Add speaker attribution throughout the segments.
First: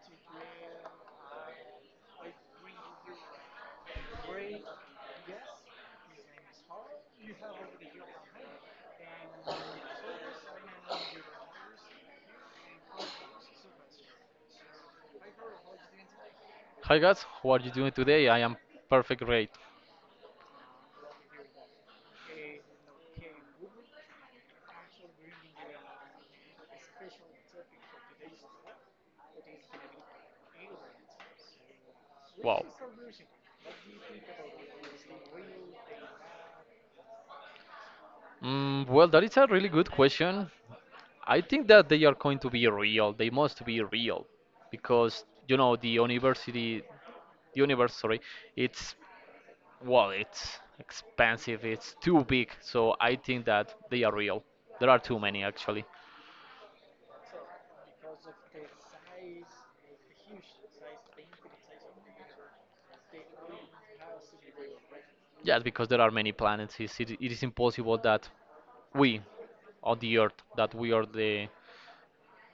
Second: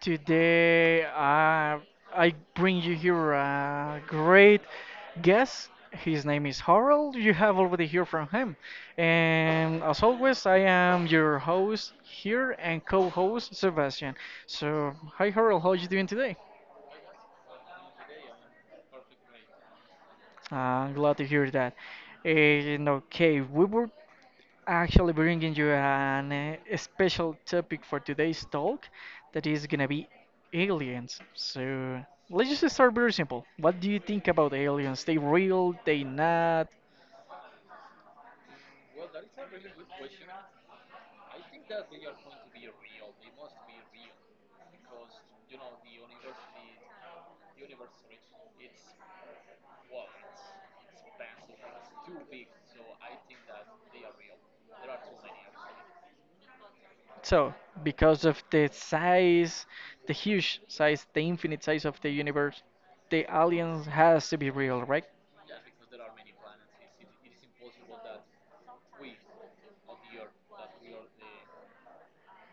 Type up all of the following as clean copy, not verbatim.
Speaker 1: Today I bring you here a great guest. His name is Harold. You have already heard from him. And as always, I am your host here and co host Sebastian. So, hi, Harold. How are you doing today?
Speaker 2: Hi guys, how are you doing today? I am perfect great.
Speaker 1: Glad to hear that. And okay, we were actually bringing you an, special topic for today's talk that is gonna be aliens. So let's
Speaker 2: Wow.
Speaker 1: just start very simple. What do you think about aliens? They real? They not?
Speaker 2: Well, that is a really good question. I think that they are going to be real. They must be real because the university, the universe, sorry, it's well, it's expensive. It's too big. So I think that they are real. There are too many actually.
Speaker 1: So because of the size, the huge size, the infinite size of the universe, the aliens has to be real, right?
Speaker 2: Yes, because there are many planets. It is impossible that we on the Earth, that we are the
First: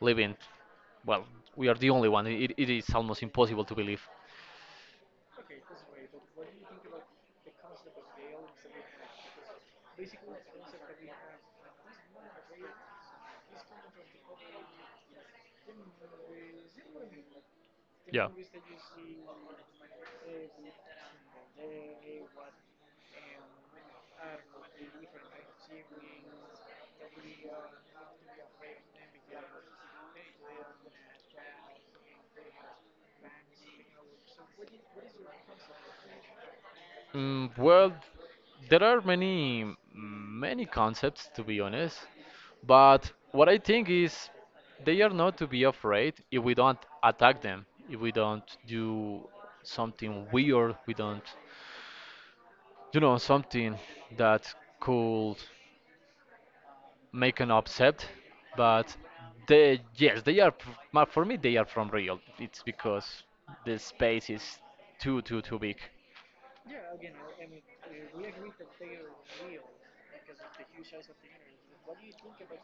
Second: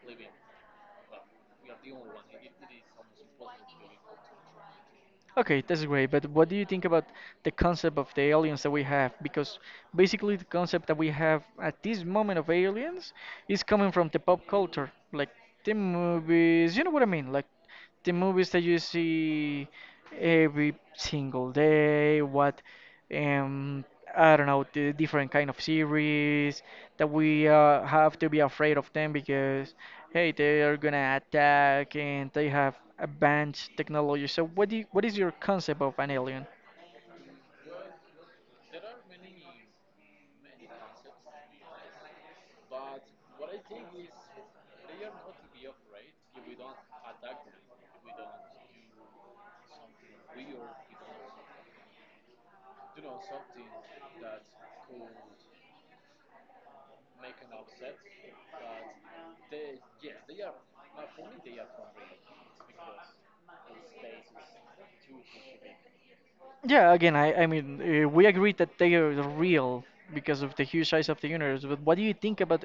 Speaker 2: living, well, we are the only one. It is almost impossible to believe.
Speaker 1: Okay, that's great. But what do you think about the concept of the aliens that we have? Because basically, the concept that we have at this moment of aliens is coming from the pop culture, like the movies. You know what I mean? Like the
Speaker 2: Yeah.
Speaker 1: movies that you see every single day. What? um, I don't know, the different kind of series that we have to be afraid of them because hey, they are gonna attack and they have advanced technology. So what do you, what is your concept of an alien?
Speaker 2: Well, there are many concepts to be honest, but what I think is they are not to be afraid if we don't attack them, if we don't do something weird, we don't, something that could make an upset. But they yes they are f- ma- for me they are from Real. It's because the space is too big.
Speaker 1: Yeah, again, I mean, we agree that they are real because of the huge size of the universe, but what do you think about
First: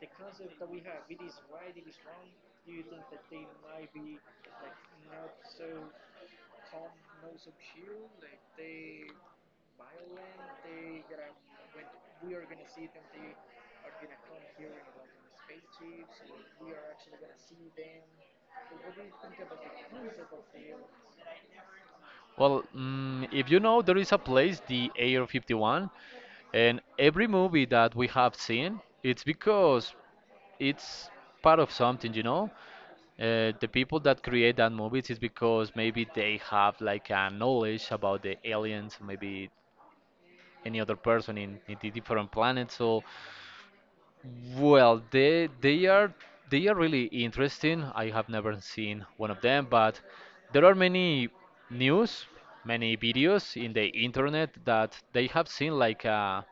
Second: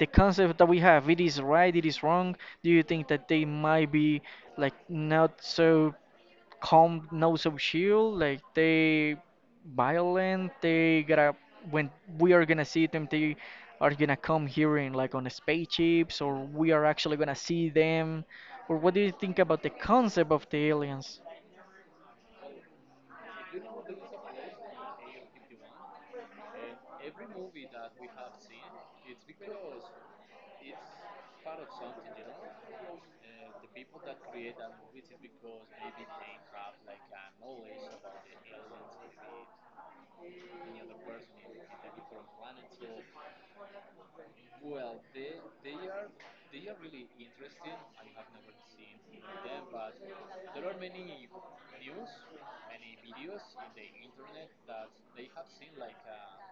Speaker 1: the concept that we have? It is right, it is wrong. Do you think that they might be like not so calm, no so chill. Like they violent. They gotta when we are gonna see them. They are gonna come here in like on spaceships, or we are actually gonna see them. Or what do you think about the concept of the aliens?
Speaker 2: Well, if you know, there is a place, the Air 51, and every movie that we have seen, it's because it's part of something, you know. The people that create that movies is because maybe they have like a knowledge about the aliens, maybe any other person in the different planets. So, well, they are really interesting. I have never seen one of them, but there are many news, many videos in the internet that they have seen like,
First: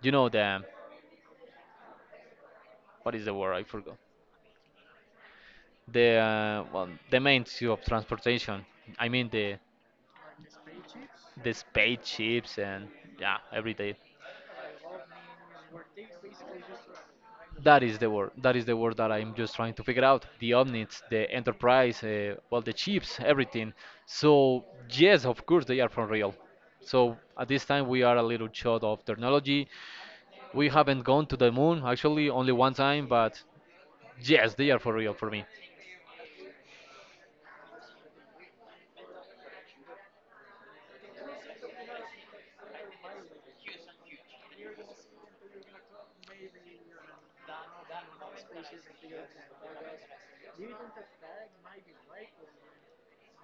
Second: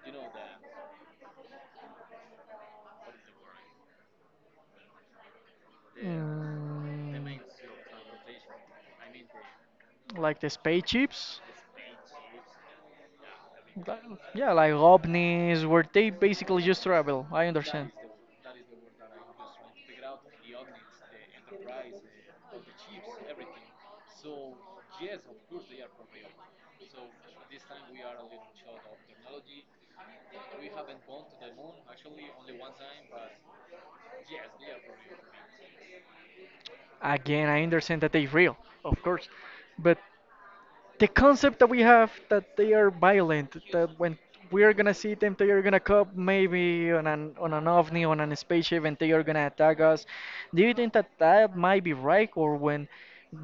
Speaker 2: you know, the what is the word? I forgot. The, well, the
Speaker 1: Mm,
Speaker 2: means of transportation. I mean the
Speaker 1: like the spaceships?
Speaker 2: the spaceships, and yeah, every day.
Speaker 1: Like- Yeah, like ovnis, where they basically just travel. I
Speaker 2: That
Speaker 1: understand.
Speaker 2: is the word. That is the word that I'm just trying to figure out. The omnits, the enterprise, well, the chips, everything. So yes, of course they are from real. So at this time we are a little short of technology. We haven't gone to the moon actually only one time, but yes, they are for real for me.
Speaker 1: Again, I understand that they're real, of course, but the concept that we have that they are violent, that when we are gonna see them, they are gonna come maybe on an ovni, on a spaceship, and they are gonna attack us. Do you think that that might be right, or when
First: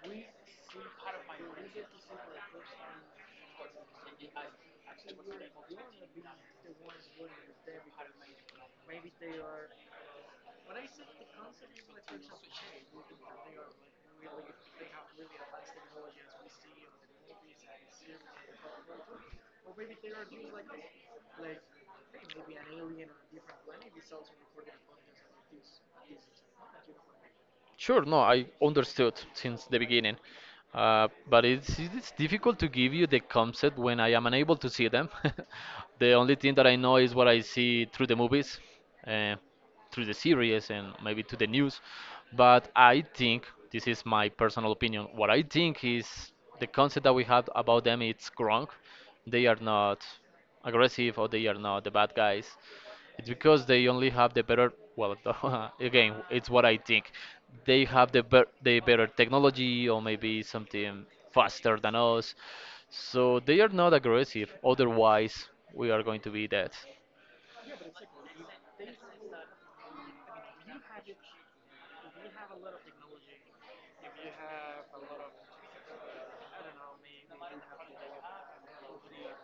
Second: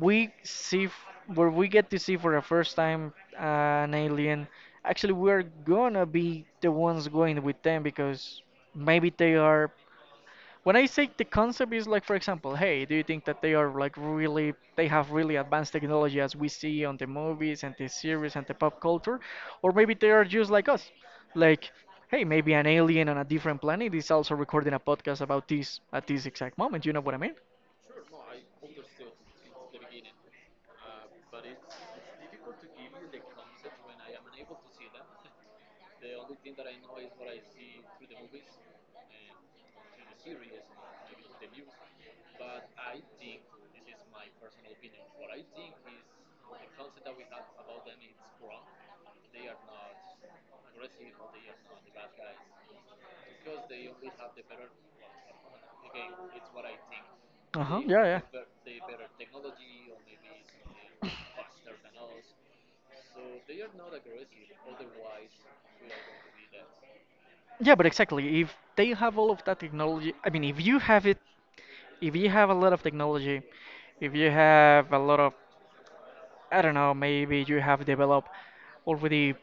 Speaker 1: we see, f- where we get to see for the first time an alien, actually we're gonna be the ones going with them because maybe they are when I say the concept is like, for example, hey, do you think that they are like really, they have really advanced technology as we see on the movies and the series and the pop culture? Or maybe they are just like us. Like, hey, maybe an alien on a different planet is also recording a podcast about this at this exact moment. You know what I mean?
Speaker 2: Sure, no, I understood since the beginning, but it's difficult to give you the concept when I am unable to see them. The only thing that I know is what I see through the movies, uh, through the series, and maybe to the news. But I think this is my personal opinion. What I think is the concept that we have about them it's wrong. They are not aggressive or they are not the bad guys. It's because they only have the better. Well, again, it's what I think.
Speaker 1: Uh huh.
Speaker 2: They have
Speaker 1: Yeah,
Speaker 2: the
Speaker 1: yeah.
Speaker 2: be the better technology, or maybe something faster than us. So they are not aggressive. Otherwise, we are going to be dead.
Speaker 1: Yeah, but exactly. If they have all of that technology, I mean, if you have it, if you have a lot of technology, if you have a lot of I don't know, maybe you have developed already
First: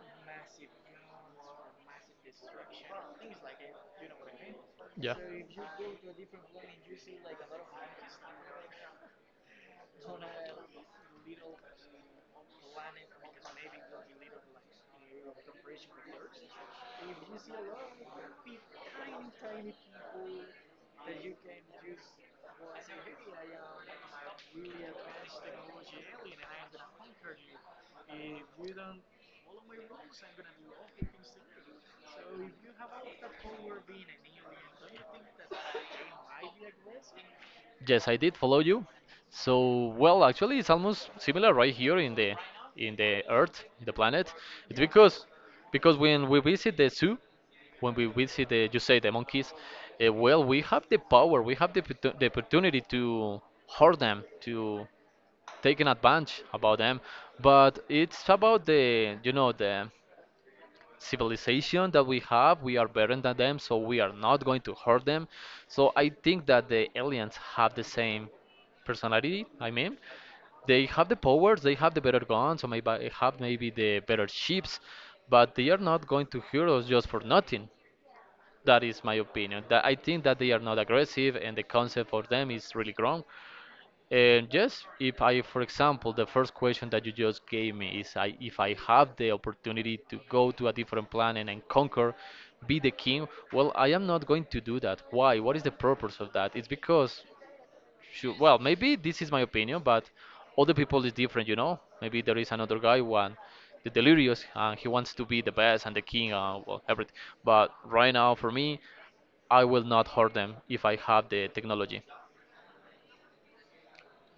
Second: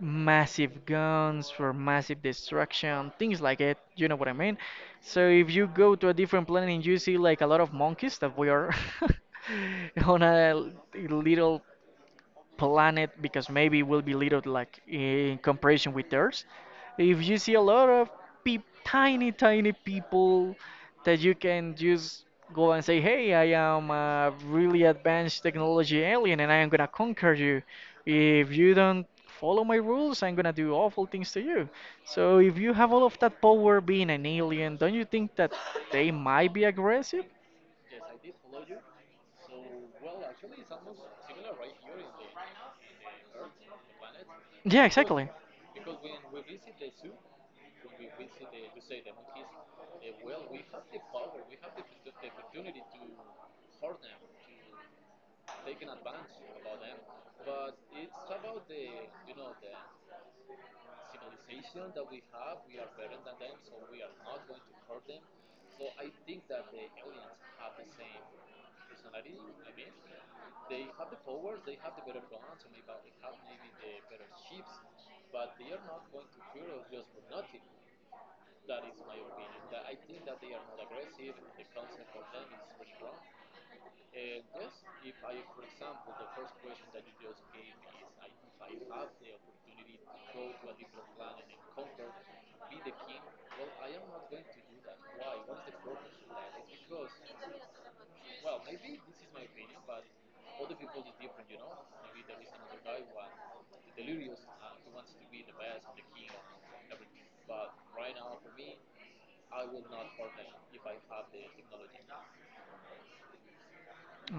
Speaker 1: massive guns for massive destruction, things like it, you know what I mean? So if you go to a different planet and you see like a lot of monkeys that we are on a little planet because maybe it will be little like in comparison with theirs. If you see a lot of peep, tiny, tiny people that you can just go and say, "Hey, I am a really advanced technology alien, and I am gonna conquer you. If you don't follow my rules, I'm gonna do awful things to you." So if you have all of that power being an alien, don't you think that they might be aggressive?
Speaker 2: Yes, I did follow you. So, well, actually, it's almost similar right here in the Earth, the planet. It's
Speaker 1: Yeah,
Speaker 2: because
Speaker 1: exactly.
Speaker 2: because when we visit the zoo, when we visit the, you say, the monkeys, well, we have the power, we have the opportunity to hurt them, to take an advantage about them. But it's about the, the civilization that we have. We are better than them, so we are not going to hurt them. So I think that the aliens have the same personality. I mean, they have the powers, they have the better guns, or maybe they have maybe the better ships, but they are not going to hurt us just for nothing. That is my opinion. That I think that they are not aggressive and the concept for them is really wrong. And yes, if I, for example, the first question that you just gave me is I, if I have the opportunity to go to a different planet and conquer, be the king, well, I am not going to do that. Why? What is the purpose of that? It's because, sure, well, maybe this is my opinion, but other people is different, you know? Maybe there is another guy, one, the delirious, and he wants to be the best and the king, well, everything. But right now, for me, I will not hurt them if I have the technology.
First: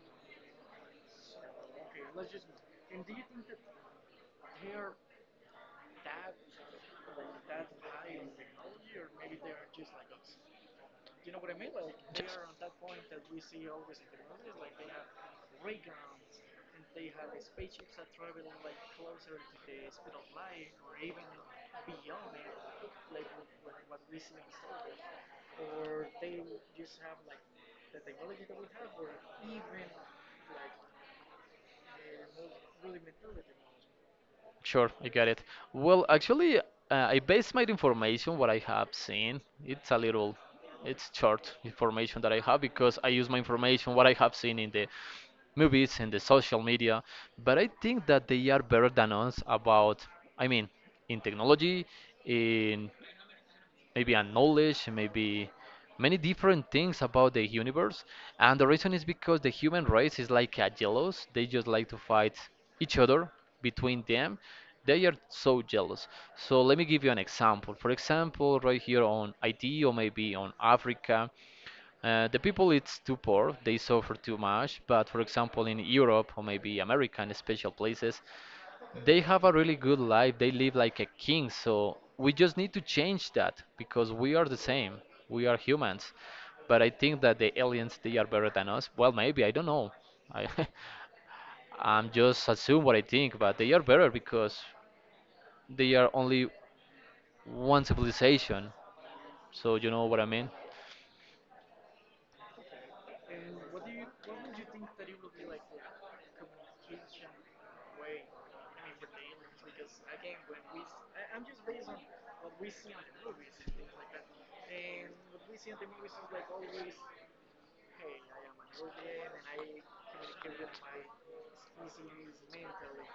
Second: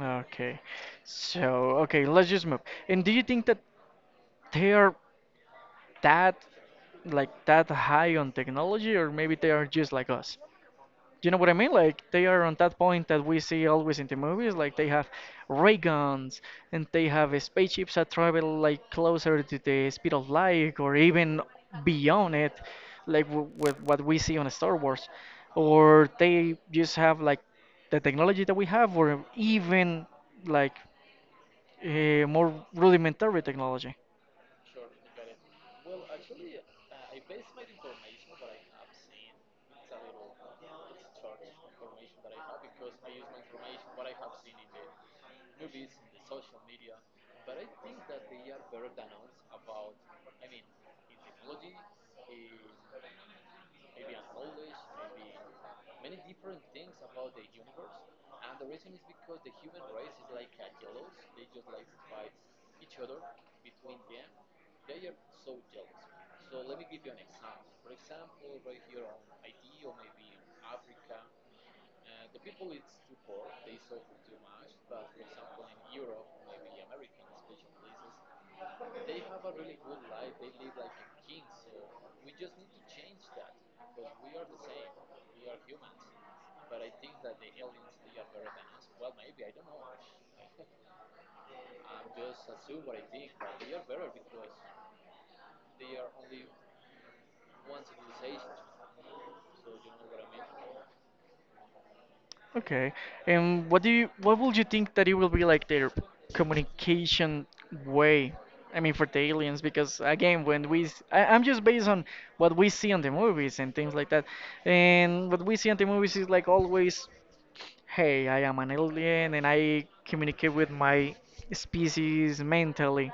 Speaker 1: Okay. So, okay, let's just move. And do you think that they are that like that high on technology or maybe they are just like us, you know what I mean, like they are on that point that we see always in the movies, like they have ray guns and they have spaceships that travel like closer to the speed of light or even beyond it, like with what we see on Star Wars, or they just have like the technology that we have or even like more rudimentary technology.
Speaker 2: Sure, I got it. Well, actually, I base my information what I have seen. It's a little, it's short information that I have because I use my information what I have seen in the movies and the social media. But I think that they are better than us about, I mean, in technology, in maybe a knowledge, maybe many different things about the universe. And the reason is because the human race is like a jealous. They just like to fight each other between them. They are so jealous. So let me give you an example. For example, right here on IT or maybe on Africa, the people it's too poor, they suffer too much. But for example, in Europe or maybe America, in special places, they have a really good life. They live like a king. So we just need to change that because we are the same. We are humans. But I think that the aliens they are better than us. Well, maybe I don't know. I I'm just assume what I think, but they are better because they are only one civilization. So you know what I mean?
Speaker 1: Okay. And what do you what would you think that it will be like their communication way? I mean, for the aliens, because again, when we I, am just based on what we see on the movies and things like that, and what we see on the movies is like always, hey, I am an alien and I communicate with my species mentally.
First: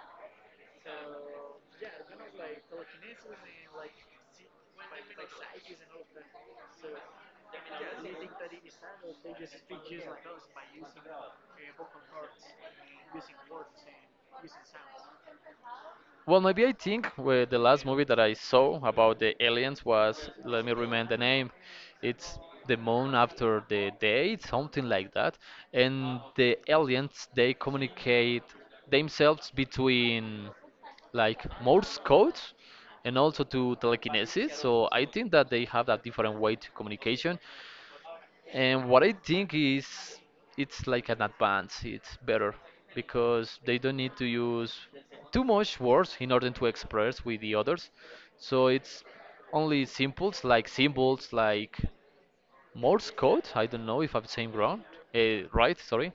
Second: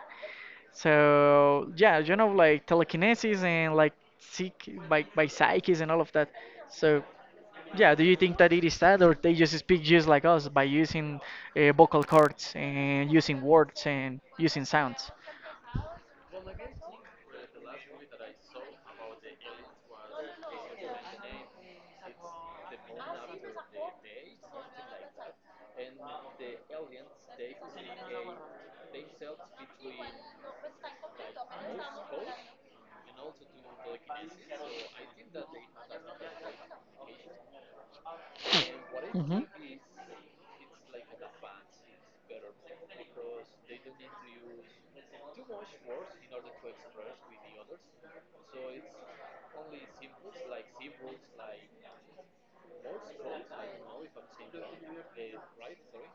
Speaker 1: So yeah, you know, like telekinesis and like psych by psyches and all of that. So yeah, do you think that it is that, or they just speak just like us by using vocal cords and using words and using sounds?
Speaker 2: Well, maybe I think, well, the last movie that I saw about the aliens was, let me remember the name, it's The Moon After the Day, something like that. And the aliens, they communicate themselves between like Morse code, and also to telekinesis. So I think that they have that different way to communication. And what I think is it's like an advance, it's better because they don't need to use too much words in order to express with the others. So it's only symbols, like symbols like Morse code. I don't know if I'm saying wrong, right, sorry.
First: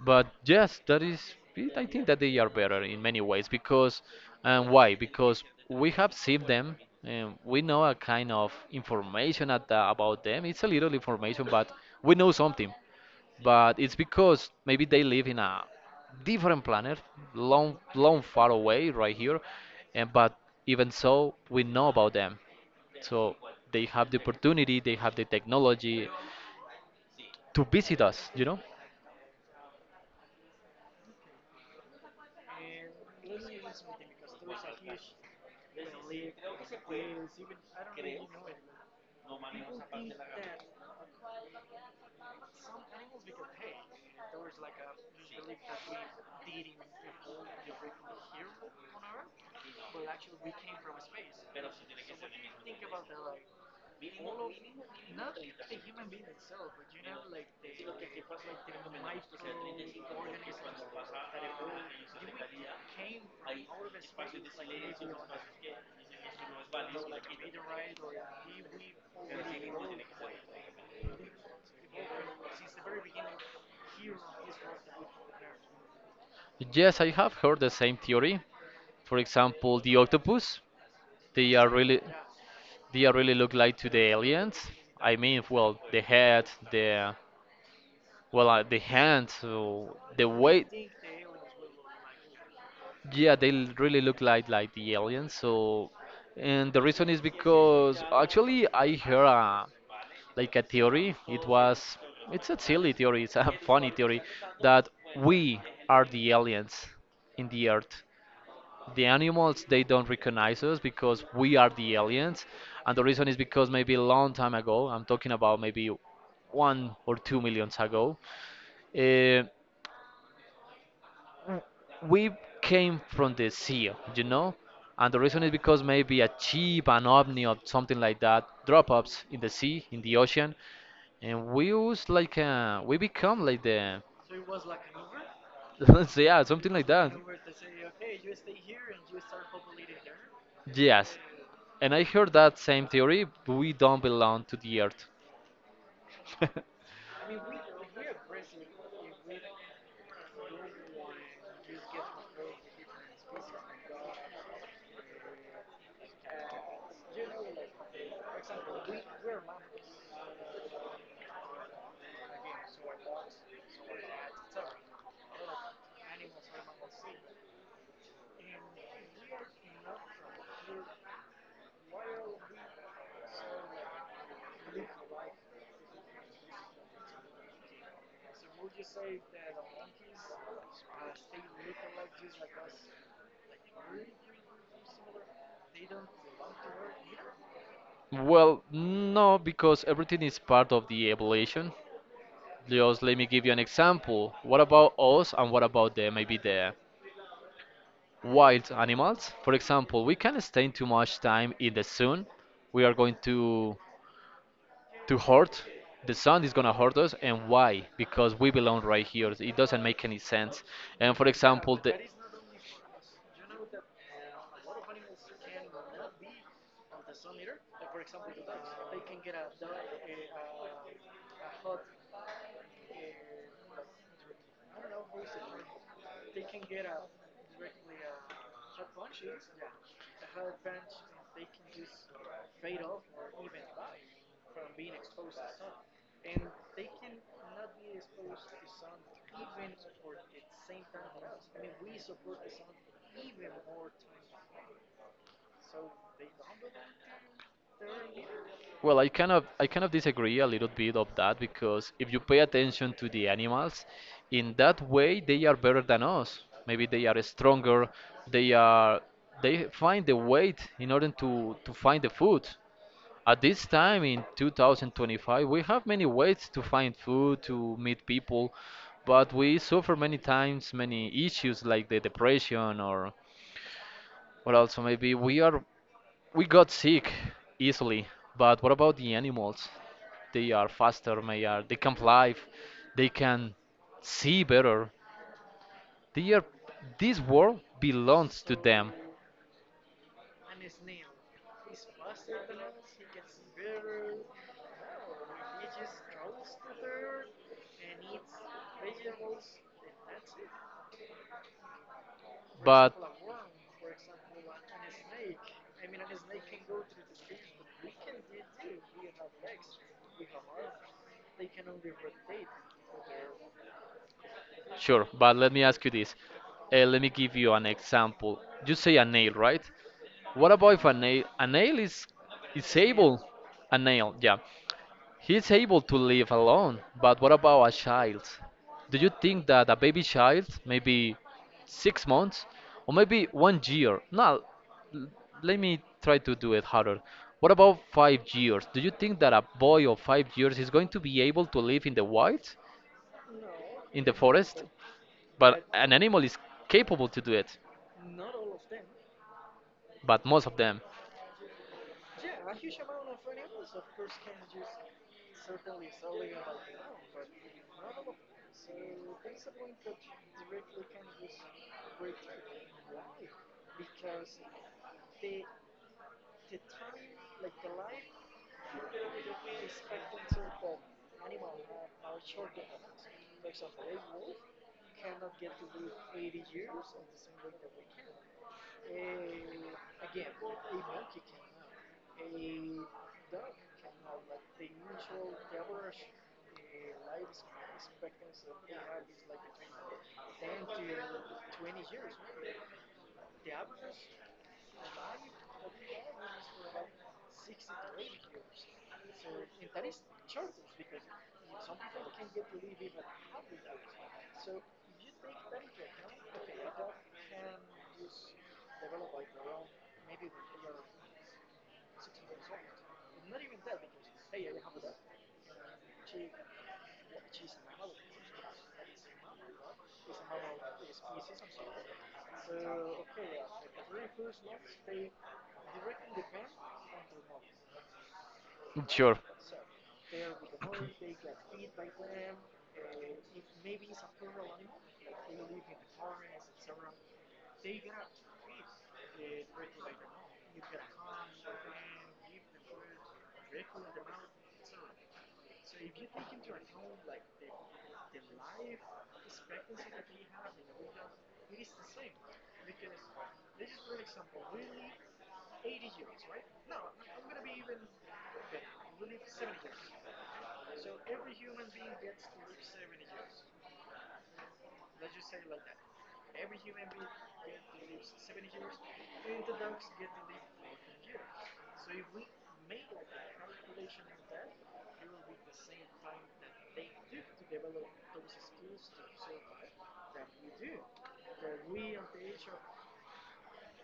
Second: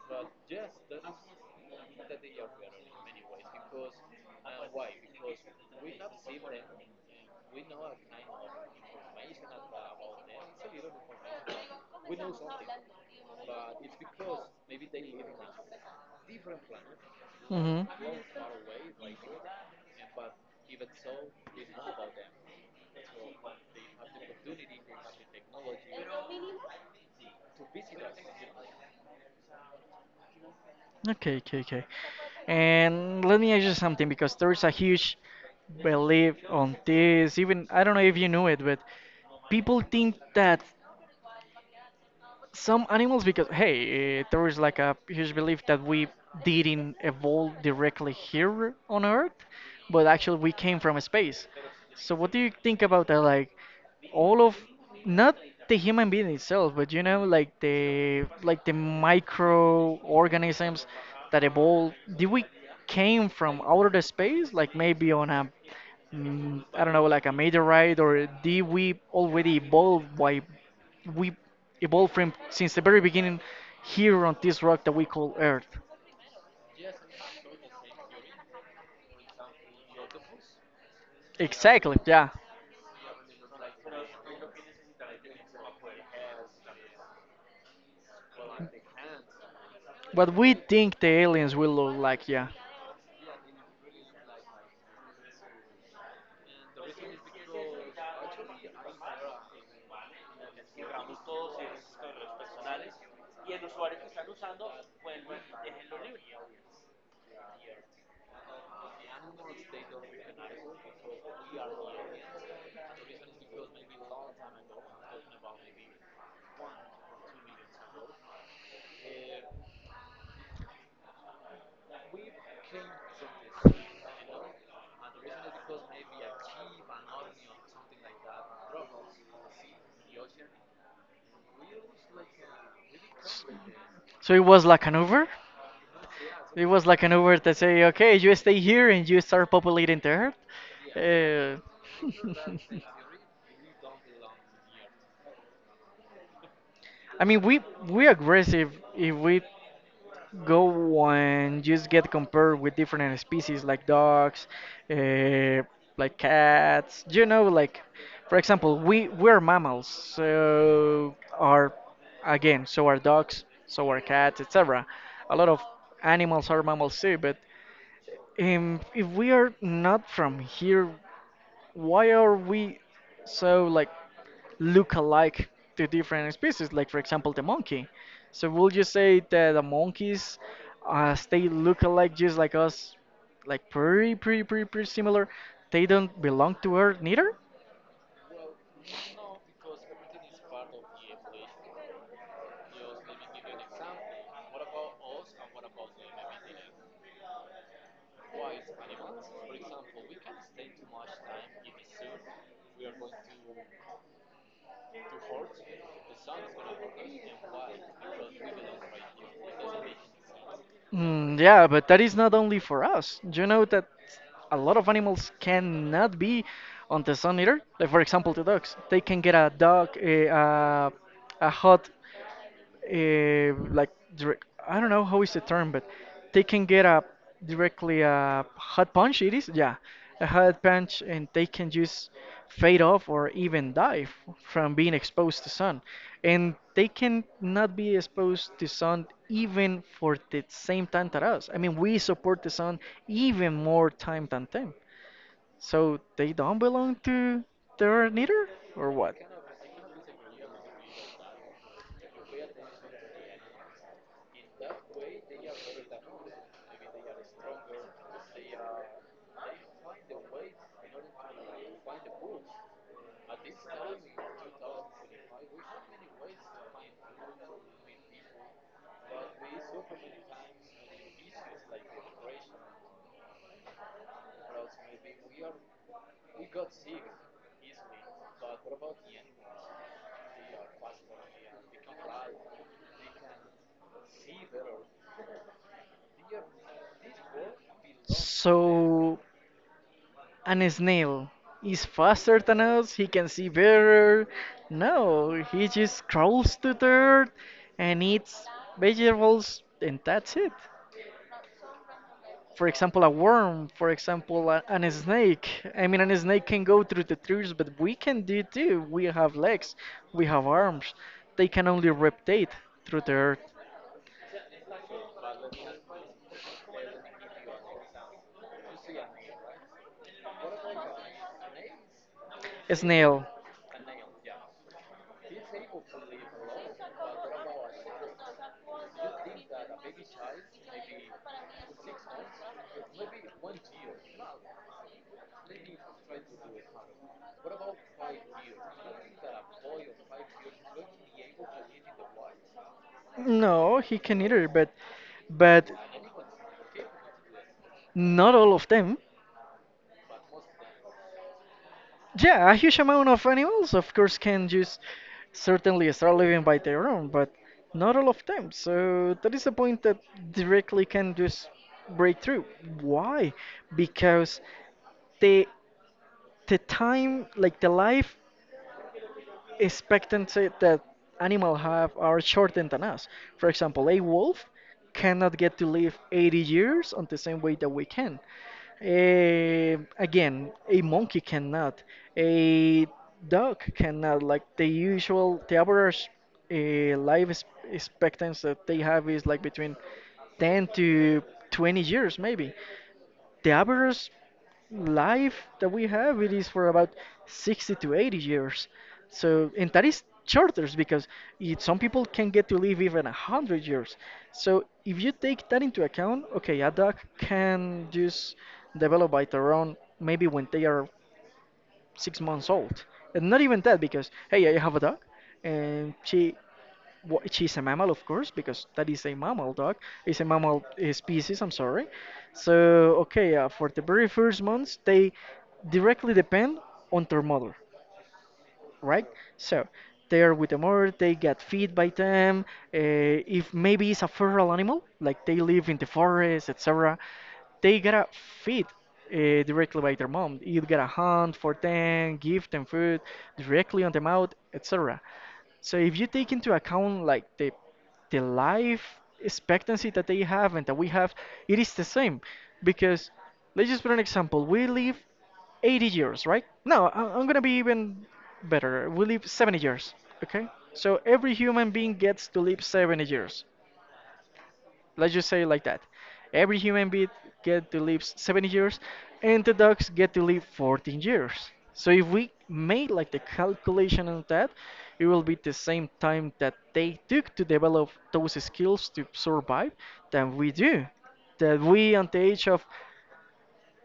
Speaker 2: But yes, that is. I think that they are better in many ways because, and why? Because we have seen them, and we know a kind of information at the, about them. It's a little information, but we know something. But it's because maybe they live in a different planet,
Speaker 1: Hmm,
Speaker 2: long,
Speaker 1: hmm.
Speaker 2: long far away, right here, and but even so, we know about them. So they have the opportunity, they have the technology to visit us, you know?
Speaker 1: Okay, okay, okay. And let me ask you something because there is a huge belief on this. Even I don't know if you knew it, but people think that some animals because hey, eh, there is like a huge belief that we didn't evolve directly here on Earth, but actually we came from space. So what do you think about that? Like all of not the human being itself, but you know like the microorganisms that evolved, did we came from outer space like maybe on a I don't know, like a meteorite, or did we already evolve by we evolved from since the very beginning here on this rock that we call Earth.
Speaker 2: Yes, I have heard the same theory. For example, the octopus, they are
Speaker 1: Exactly,
Speaker 2: really
Speaker 1: yeah.
Speaker 2: they are really look like to the aliens. I mean, well, the head, the, well, the hand, so the
Speaker 1: What we
Speaker 2: way,
Speaker 1: think the aliens will look like, yeah.
Speaker 2: yeah, they really look like the aliens. So, and the reason is because actually I heard a, like a theory. It was, it's a silly theory. It's a funny theory that we are the aliens in the earth. The animals they don't recognize us because we are the aliens, and the reason is because maybe a long time ago, I'm talking about maybe one or two millions ago, uh, we came from the sea, you know, and the reason is because maybe a chip, an ovni, or something like that drop ups in the sea, in the ocean, and we was like, we become like the
Speaker 1: So it was like an Uber.
Speaker 2: let's say, yeah,
Speaker 1: It
Speaker 2: something
Speaker 1: was
Speaker 2: like
Speaker 1: like an
Speaker 2: that.
Speaker 1: Uber that say, okay, you stay here and you start populating the Earth.
Speaker 2: Yes, and I heard that same theory, we don't belong to the earth.
Speaker 1: I mean, we aggressive if we go and just get compared with different species like dogs, uh, like cats. You know, like for example, we we're mammals, so our again, so are dogs, so are cats, etc. A lot of animals are mammals too, but if we are not from here, why are we so like? Look alike to different species, like for example the monkey. So would you say that the monkeys they look alike just like us, like pretty similar? They don't belong to Earth neither?
Speaker 2: Well, no, because everything is part of the evolution. Just let me give you an example. What about us and what about the maybe the wild animals? For example, we can stay too much time in the sun. We are going to hurt. The sun is gonna hurt us, and why? Because we belong right here. It doesn't make any sense. And for
Speaker 1: Mm, yeah,
Speaker 2: example,
Speaker 1: but
Speaker 2: the
Speaker 1: that is not only for us. You know that a lot of animals cannot be on the sun either. Like for example, the dogs. They can get a dog, a hot like direct, I don't know how is the term, but they can get a directly a hot punch. It is yeah, a hot punch, and they can just fade off or even die from being exposed to sun, and they can not be exposed to sun even for the same time that us. I mean, we support the sun even more time than them, so they don't belong to the Earth neither, or
Speaker 2: Well, I
Speaker 1: what?
Speaker 2: kind of disagree a little bit of that because if you pay attention to the animals, in that way they are better than us. Maybe they are stronger. They are they find the weight in order to find the food. At this time in 2025, we have many ways to find food, to meet people, but we suffer many times many issues like the depression or also maybe we got sick easily. But what about the animals? They are faster, they can fly, they can see better. They are this world belongs to them.
Speaker 1: So. An snail is faster than us, he can see better. No, he just crawls to dirt and eats vegetables, and that's it. For
Speaker 2: But
Speaker 1: example, a worm, for example, a, an snake. I mean, an snake can go through the trees, but we can do too. We have legs, we have arms. They can only reptate through the Earth.
Speaker 2: sure, but let me ask you this. Let me give you an example. You say a nail, right? What about if a nail? A nail
Speaker 1: A
Speaker 2: is able.
Speaker 1: snail,
Speaker 2: A nail, yeah. He's able to live alone, but what about a child? Do you think that a baby child, maybe 6 months or maybe 1 year? No, l- let me try to do it harder. What about 5 years? Do you think that a boy of 5 years is going to be able to live in the wild,
Speaker 1: no, he
Speaker 2: in the
Speaker 1: can either,
Speaker 2: forest? But
Speaker 1: but
Speaker 2: an animal is capable to do it,
Speaker 1: not all of them.
Speaker 2: but most of them,
Speaker 1: Yeah, a huge amount of animals, of course, can just certainly start living by their own, but not all of them. So that is a point that directly can just break through. Why? Because the the time, like the life expectancy that animals have are shorter than us. For example, a wolf cannot get to live 80 years on the same way that we can. Eh, again, a monkey cannot. A dog cannot. Like the usual, the average life expectancy that they have is like between 10 to 20 years, maybe. The average life that we have it is for about 60 to 80 years, so and that is shorters because it, some people can get to live even 100 years. So if you take that into account, okay, a dog can just develop by their own maybe when they are 6 months old, and not even that because hey, I have a dog and she she's a mammal, of course, because that is a mammal dog. It's a mammal species. I'm sorry. So okay, for the very first months, they directly depend on their mother, right?
Speaker 2: sure.
Speaker 1: So they're with the mother, they get fed by them. Uh, if maybe it's a feral animal, like they live in the forest, etc., they gotta feed directly by their mom. You gotta hunt for them, give them food directly on the mouth, etc. So if you take into account like the life expectancy that they have and that we have, it is the same. Because let's just put an example. We live 80 years, right? No, I'm gonna be even better. We live 70 years, okay? So every human being gets to live 70 years. Let's just say it like that. Every human being get to live 70 years, and the dogs get to live 14 years. So if we made like the calculation on that, it will be the same time that they took to develop those skills to survive than we do that we at the age of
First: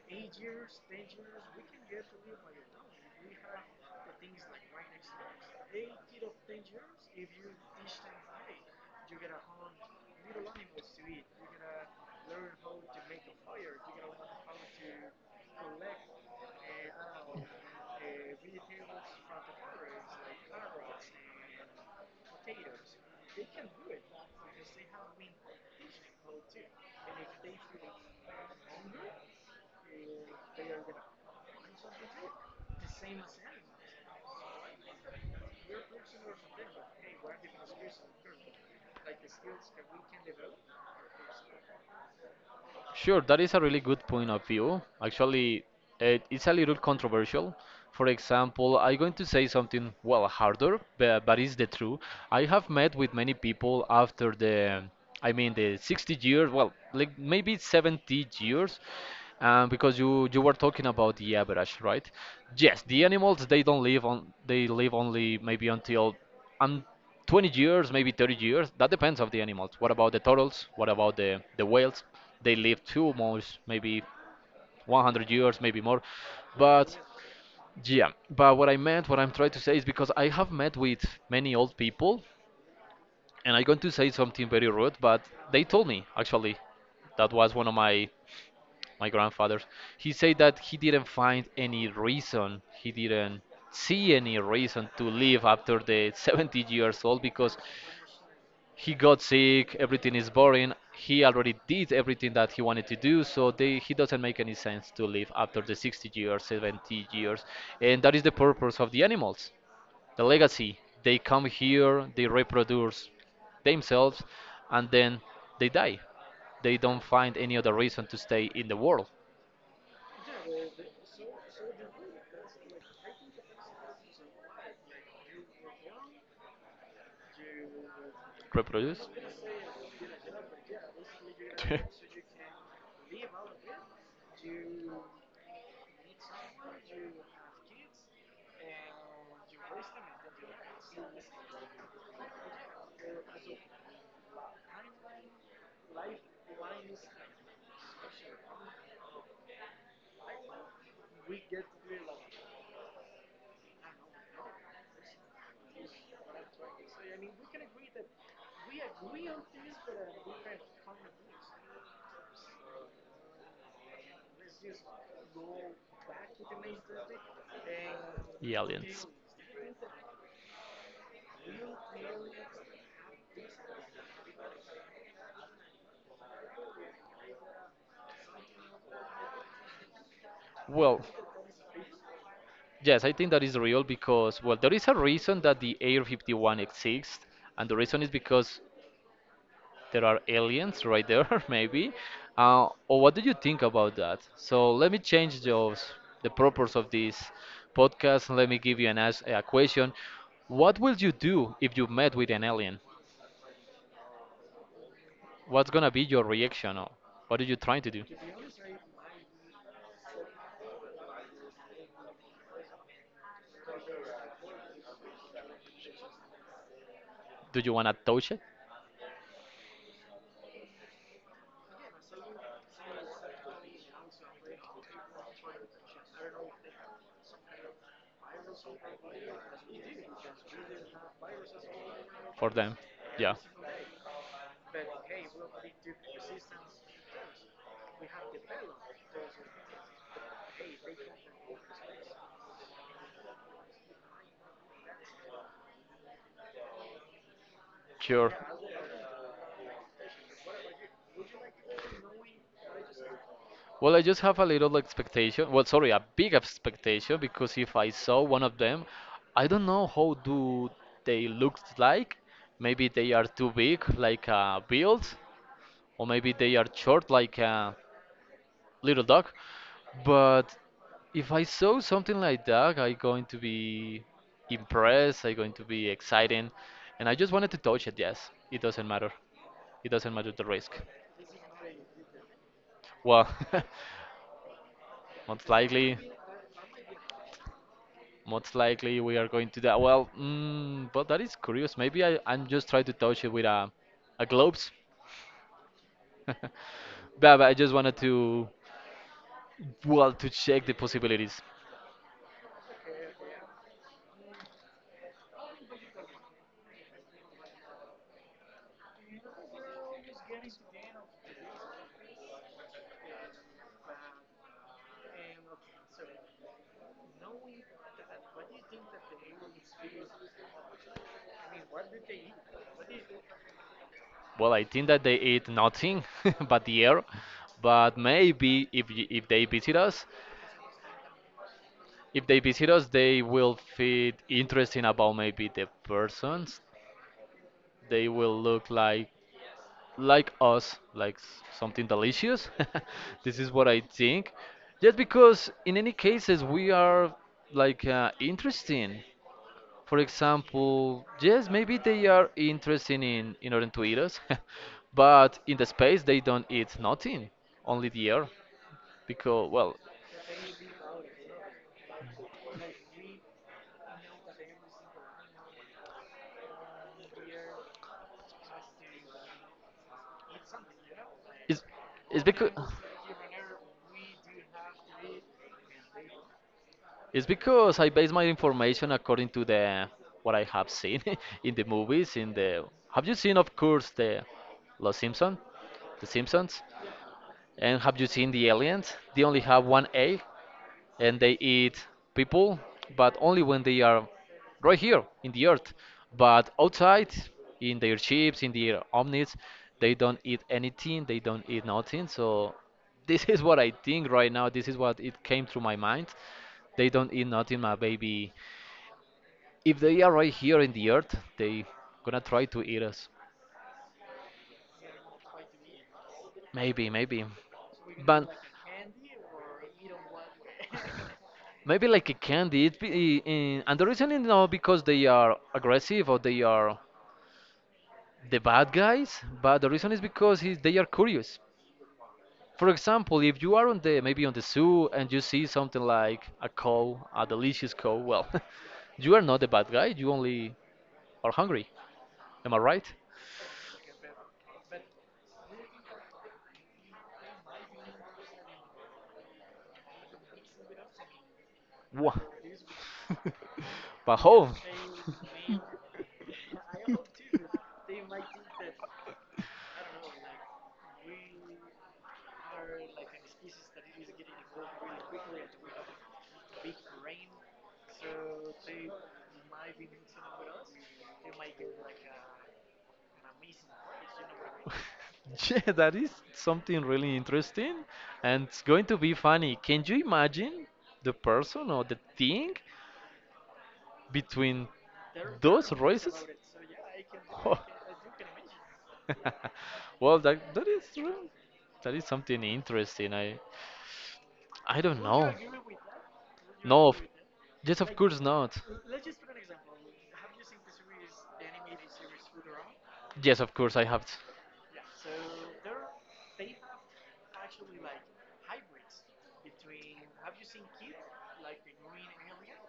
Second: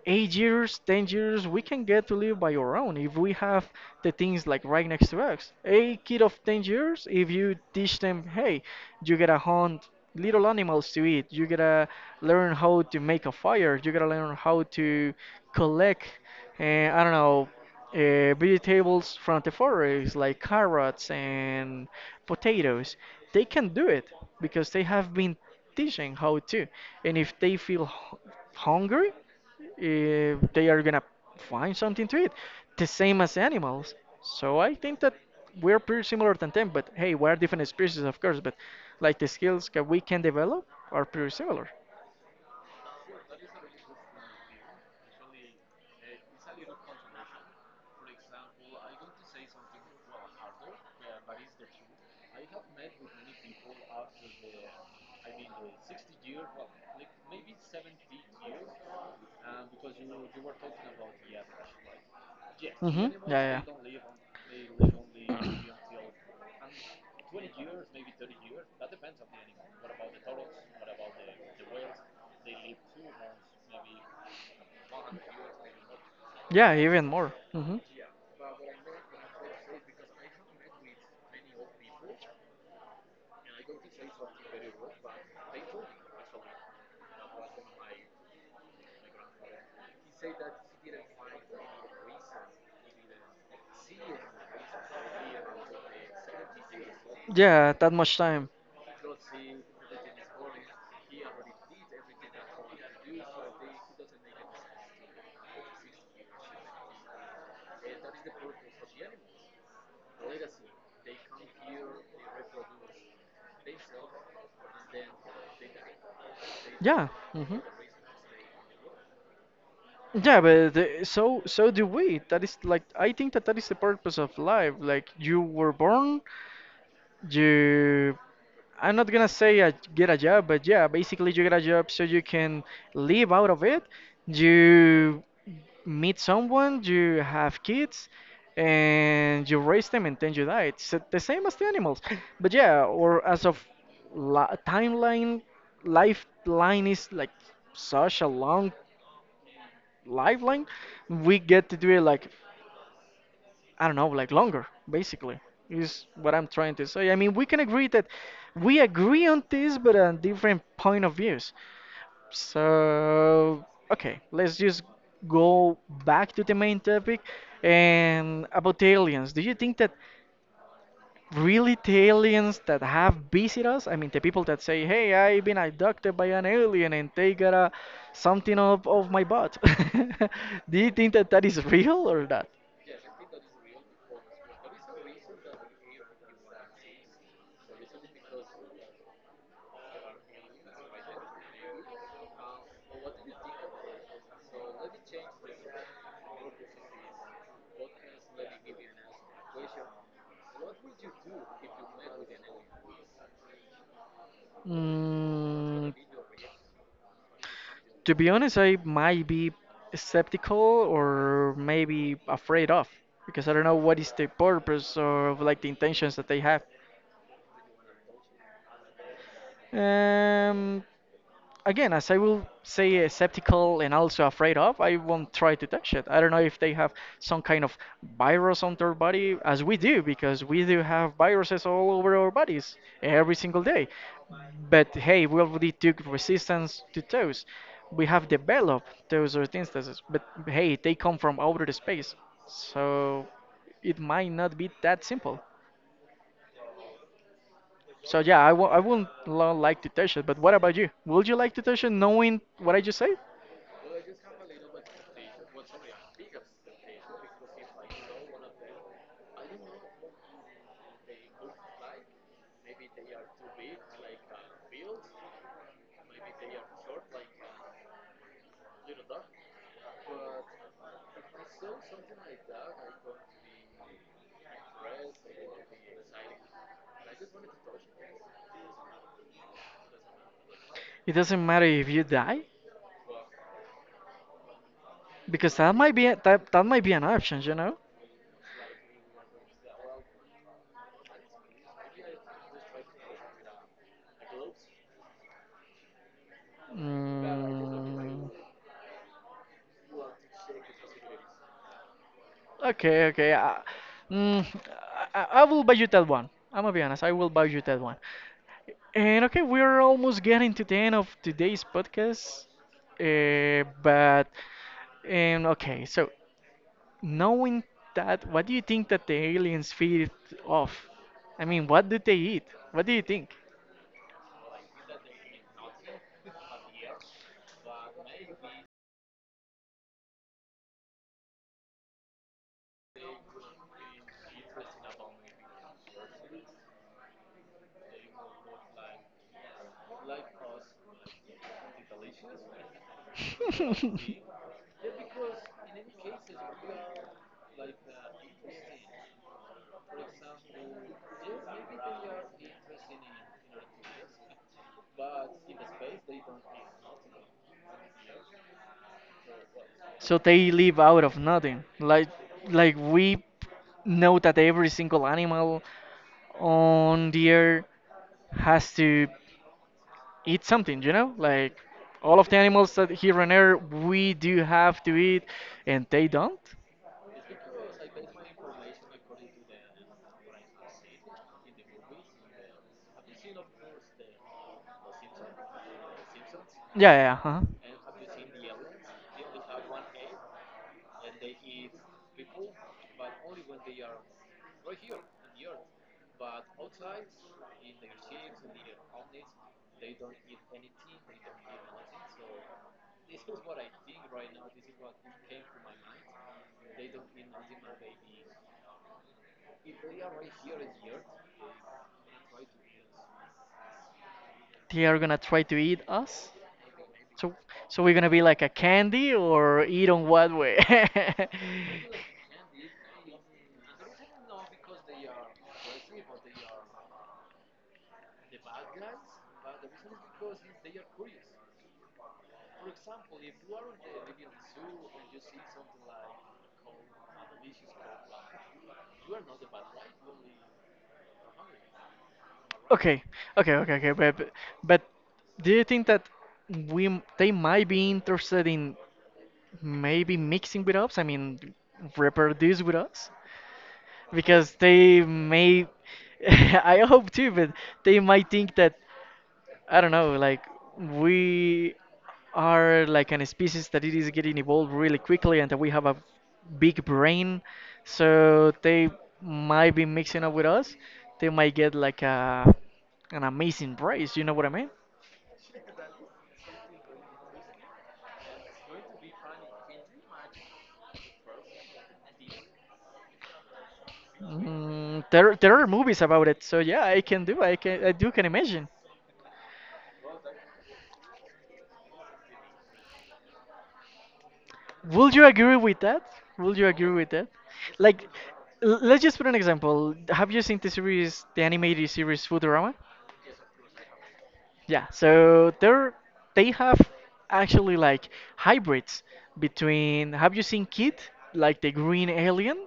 Speaker 1: 8 years, 10 years, we can get to live by our own if we have the things like right next to us. A kid of 10 years, if you teach them, hey, you gotta hunt little animals to eat, you gotta learn how to make a fire, you gotta learn how to collect, I don't know, vegetables from the forest like carrots and potatoes. They can do it because they have been teaching how to. And if they feel hungry, they are gonna find something to eat, the same as animals. So I think that we're pretty similar than them, but hey, we are different species, of course, but like the skills that we can develop are pretty similar.
Speaker 2: Sure, that is a really good point of view. Actually, it's a little controversial. For example, I'm going to say something, well, harder, but it's the truth. I have met with many people after I mean, the 60 years, well, like maybe 70 years, because you were talking about the average, right? Yes, the
Speaker 1: Hmm.
Speaker 2: animals they
Speaker 1: Yeah,
Speaker 2: don't
Speaker 1: yeah.
Speaker 2: live on, they live only maybe until 20 years, maybe 30 years. That depends of the animals. What about the turtles? What about the whales? They live too much, maybe 100 years, maybe more.
Speaker 1: Yeah,
Speaker 2: But
Speaker 1: even more. Hmm.
Speaker 2: yeah, but what I meant, what I'm trying to say is because I have met with many old people, and I'm going to say something very rude, but they told me actually that was one of my grandfathers. He said that he didn't find any reason, he didn't see any reason to live after the 70 years old because
Speaker 1: Yeah, that much time.
Speaker 2: he got sick, everything is boring. He already did everything that he wanted to do, so he doesn't make any sense to live after the 60 years, 70 years. And that is the purpose of the animals, the legacy. They come here, they reproduce themselves, and then they die. They don't
Speaker 1: Yeah.
Speaker 2: find any
Speaker 1: Hmm.
Speaker 2: other reason to stay in the world.
Speaker 1: Yeah, but so do we. That is like I think that that is the purpose of life. Like you were born, you I'm
Speaker 2: Reproduce?
Speaker 1: not gonna say get a job, but yeah, basically you get a job so you can live out of it. You meet someone, you have kids, and you raise them, and then you die. It's the same as the animals. But yeah, or as of timeline, lifeline is like such a long lifeline. We get to do it like I don't know, like longer, basically, is what I'm trying to say. I mean, we can agree that we agree on this, but on different point of views. So, okay, let's just go back to the main topic and
Speaker 2: The
Speaker 1: about the
Speaker 2: aliens.
Speaker 1: aliens. Do you think that really the aliens that have visited us, I mean, the people that say, hey, I've been abducted by an alien and they got a, something of my butt, do you
Speaker 2: Well,
Speaker 1: think that that is real or not?
Speaker 2: yes, I think that is real because, well, there is a reason that the Air 51 exists, and the reason is because there are aliens right there, maybe. Or what do you think about that? So let me change those, the purpose of this podcast. Let me give you an ask, a question. What will you do if you met with an alien? What's gonna
Speaker 1: Mm,
Speaker 2: be your reaction, or what are you trying to do?
Speaker 1: to be honest, I might be skeptical or maybe afraid of because I don't know what is the purpose or like the intentions that they have.
Speaker 2: Do you wanna touch it
Speaker 1: Um, Again, as I will say, skeptical and also afraid of, I won't try to touch it. I don't know if they have some kind of virus on their body, as we do, because we do have viruses all over our
Speaker 2: for them?
Speaker 1: bodies
Speaker 2: Yeah,
Speaker 1: every single day. But hey, we already took resistance to those. We have developed those instances, but hey, they come from outer space, so it might not be that simple. So
Speaker 2: sure.
Speaker 1: yeah, I wouldn't like to touch it. But what about you? Would you like to touch it, knowing what I just said?
Speaker 2: Well, I just have a little expectation. Well, sorry, a big expectation because if I saw one of them, I don't know how do they look like. Maybe they are too big, like a build, or maybe they are short, like a little dog. But if I saw something like that, I going to be impressed. I going to be exciting, and I just wanted to touch it. Yes, it doesn't matter. It doesn't matter the risk.
Speaker 1: It doesn't matter if you die,
Speaker 2: Well, most
Speaker 1: because that might
Speaker 2: likely.
Speaker 1: be a, that, that might be an option, you know?
Speaker 2: Most likely we are going to that. Well, mm, but that is curious. Maybe I'm just trying to touch it with a gloves. But I just wanted
Speaker 1: Mm,
Speaker 2: to, well, to check the possibilities.
Speaker 1: okay, okay. I I will buy you that one. I'm gonna be honest, I will buy you that one. And okay, we're almost getting to the end of today's podcast. Uh, but, and okay, so knowing that, what do you think that the aliens feed off? I mean, what do they eat? What do you think?
Speaker 2: Well, I think that they eat nothing but the air. But maybe if they visit us, if they visit us, they will feel interesting about maybe the persons. They will look like us, something delicious. This is what I think. Just because in any cases we are like interesting. For example, yes, maybe they are interesting in order to eat us, but in the space they don't eat nothing, only the air. Because well,
Speaker 1: So they live out of nothing. Like we know that every single animal on the earth has to eat something, you know? Like
Speaker 2: it's
Speaker 1: all
Speaker 2: it's
Speaker 1: of the
Speaker 2: because.
Speaker 1: animals that here on earth we do have to eat and they don't.
Speaker 2: It's because I base my information according to the what I have seen in the movies. In the have you seen, of course, the Los Simpson, The Simpsons,
Speaker 1: Yeah, yeah, huh?
Speaker 2: and have you seen the Aliens? They only have one A, and they eat people, but only when they are right here in the earth. But outside, in their ships, in their omnis, they don't eat anything, they don't eat nothing. So this is what I think right now. This is what it came through my mind. They don't eat nothing, my baby. If they are right here in the earth, they gonna try to eat us.
Speaker 1: They are gonna try to eat us.
Speaker 2: Maybe, maybe.
Speaker 1: So so we're gonna be
Speaker 2: But
Speaker 1: like a candy or eat on what way?
Speaker 2: maybe like a candy. It be, in, and the reason is not because they are aggressive or they are the bad guys but the reason is because they are curious for example if you are on the maybe on the zoo and you see something like a cow a delicious cow well you are not the bad guy you only are hungry am I right.
Speaker 1: Okay, okay, okay, okay, but do you think that they might be interested in maybe mixing with us? I mean,
Speaker 2: Wha-
Speaker 1: reproduce with us
Speaker 2: but how?
Speaker 1: because they may. I hope too, but they might think that I don't know, like we are like an species that it is getting evolved really quickly and that we have a big brain, so they might be mixing up with us. They might get like a an amazing prize, you know what I mean?
Speaker 2: Yeah, that is something really interesting and it's going to be funny. Can you imagine the person or the thing between
Speaker 1: Mm, there are
Speaker 2: those
Speaker 1: movies
Speaker 2: races?
Speaker 1: about it, so yeah, I can do,
Speaker 2: Oh,
Speaker 1: I can I do can imagine.
Speaker 2: well, that is true. That is something interesting. I don't
Speaker 1: Would you
Speaker 2: know.
Speaker 1: agree with that? Would you
Speaker 2: No,
Speaker 1: agree with that?
Speaker 2: yes, of
Speaker 1: Like,
Speaker 2: course not.
Speaker 1: let's just put an example. Have you seen the series, the animated series Futurama?
Speaker 2: Yes, of course I have.
Speaker 1: Yeah, so they're they have actually like hybrids between have you seen Kid, like the green alien,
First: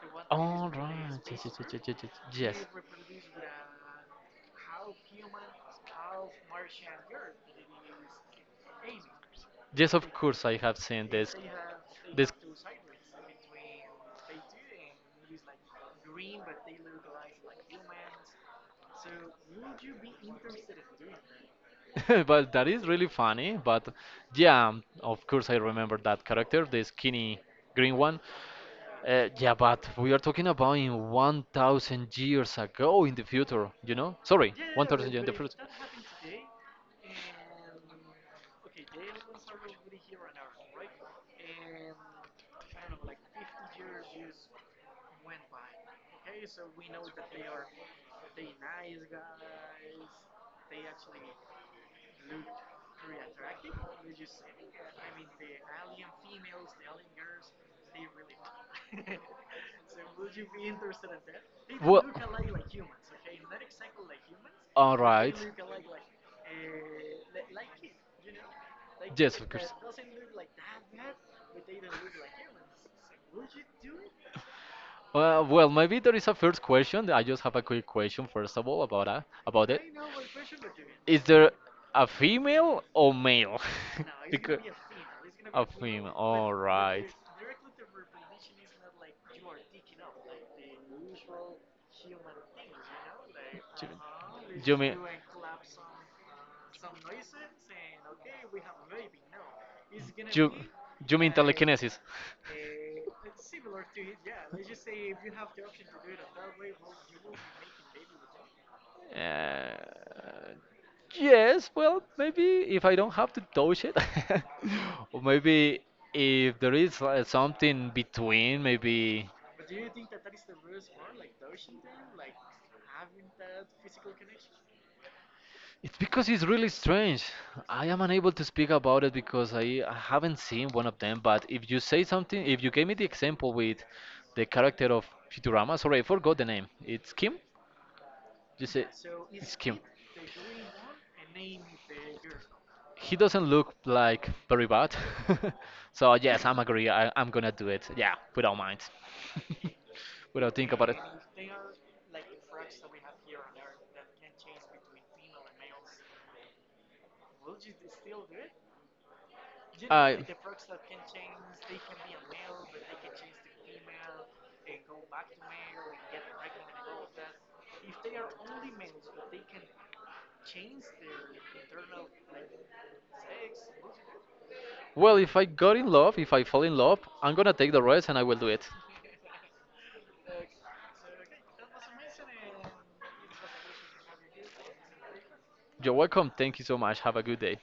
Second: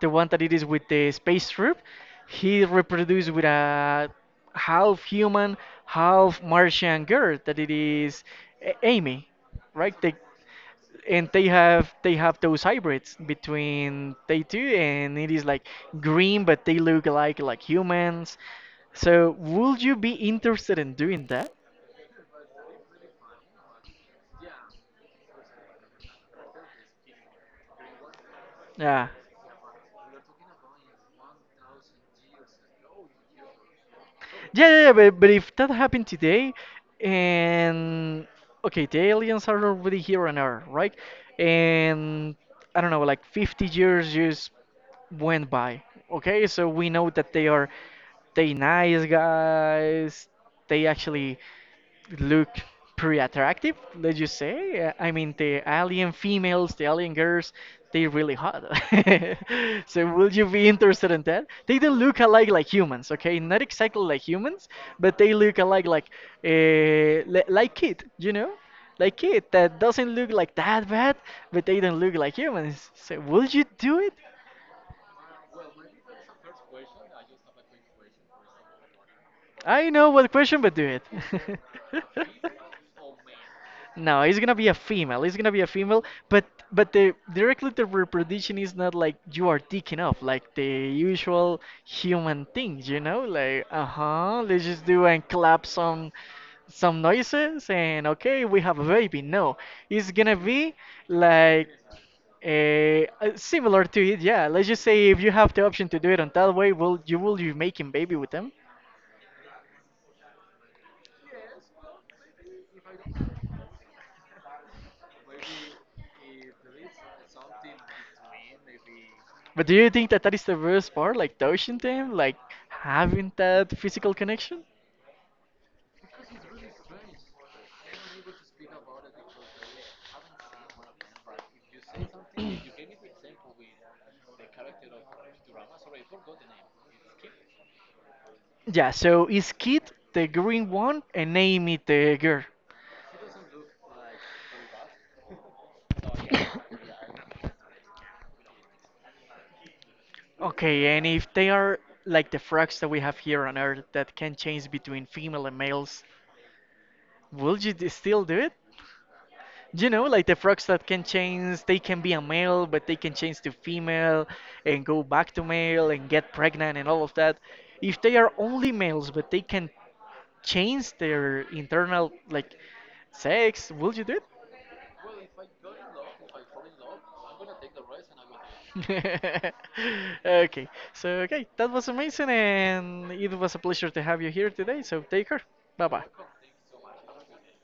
Speaker 1: the one that it is
Speaker 2: All
Speaker 1: with the
Speaker 2: right. Yes,
Speaker 1: space
Speaker 2: yes, yes,
Speaker 1: troop?
Speaker 2: yes, yes. yes.
Speaker 1: He
Speaker 2: Yes,
Speaker 1: reproduced with a half human, half Martian girl that it is Amy,
Speaker 2: yes,
Speaker 1: right?
Speaker 2: of
Speaker 1: They,
Speaker 2: course I have seen
Speaker 1: and
Speaker 2: this.
Speaker 1: they
Speaker 2: This
Speaker 1: have those hybrids between they two and it is like green but they look like humans. So would you be interested in doing that?
Speaker 2: but that is really funny. But yeah, of course I remember that character, the skinny green one.
Speaker 1: Yeah.
Speaker 2: Yeah, but we are talking about in 1,000 years ago in the future, you know? Sorry,
Speaker 1: Yeah, yeah, yeah,
Speaker 2: 1,000 years
Speaker 1: but
Speaker 2: in the
Speaker 1: if
Speaker 2: future.
Speaker 1: that happened today, and okay, the aliens are already here on Earth, right? And I don't know, like 50 years just went by. Okay, so we know that they are they nice guys. They actually look pretty attractive, let's just say. I mean, the alien females, the alien girls, they're really hot. So, will you be interested in that? They don't look alike like humans, okay? Not exactly like humans,
Speaker 2: All
Speaker 1: but they
Speaker 2: but
Speaker 1: look
Speaker 2: they
Speaker 1: alike like uh, like kid, you know? Like kid that doesn't look like that bad, but they don't look like humans. So, will you do it?
Speaker 2: uh, well, maybe there is a first question. I just have a quick question, first of all, about that, about
Speaker 1: I know what question, but do it.
Speaker 2: is there a female or male?
Speaker 1: No, it's gonna
Speaker 2: Because
Speaker 1: be a female. It's gonna be a
Speaker 2: a
Speaker 1: female,
Speaker 2: female. All
Speaker 1: but
Speaker 2: right.
Speaker 1: the directly the reproduction is not like you are taking off like the usual human things, you know? Like, uh-huh,
Speaker 2: You
Speaker 1: let's
Speaker 2: you
Speaker 1: just
Speaker 2: mean
Speaker 1: do and clap some noises and okay, we have a baby. No, it's gonna
Speaker 2: you
Speaker 1: be
Speaker 2: you mean
Speaker 1: like
Speaker 2: telekinesis?
Speaker 1: similar to it. Yeah, let's just say if you have the option to do it on that way, will you will be making baby with them?
Speaker 2: Uh, yes, well, maybe if I don't have to touch it, or maybe if there is something between, maybe
Speaker 1: But do you think that that is the worst part, like touching them, like having that physical connection?
Speaker 2: it's because it's really strange. I am unable to speak about it because I haven't seen one of them. But if you say something, if you gave me the example with the character of Futurama, sorry, I forgot the name. It's Kim? You say
Speaker 1: Yeah, so is
Speaker 2: it's Kim.
Speaker 1: Kid the green one and Amy the girl?
Speaker 2: He doesn't look like very bad. So yes, I'm agree. I'm gonna do it. Yeah, without mind, without think about
Speaker 1: Okay,
Speaker 2: it.
Speaker 1: and if they are like the frogs that we have here on Earth that can change between female and males, will you still do it? You know, like the frogs that can change, they can be a male, but they can change to female and go back to male and get pregnant and all of that. If they are only males, but they can change their internal like sex, will you do it?
Speaker 2: Well, if I got in love, if I fall in love, I'm gonna take the rest and I will do it.
Speaker 1: Okay, so okay, that was amazing, and it was a pleasure to have you here today. So take care. Bye
Speaker 2: You're
Speaker 1: bye.
Speaker 2: welcome. Thank you so much. Have a good day.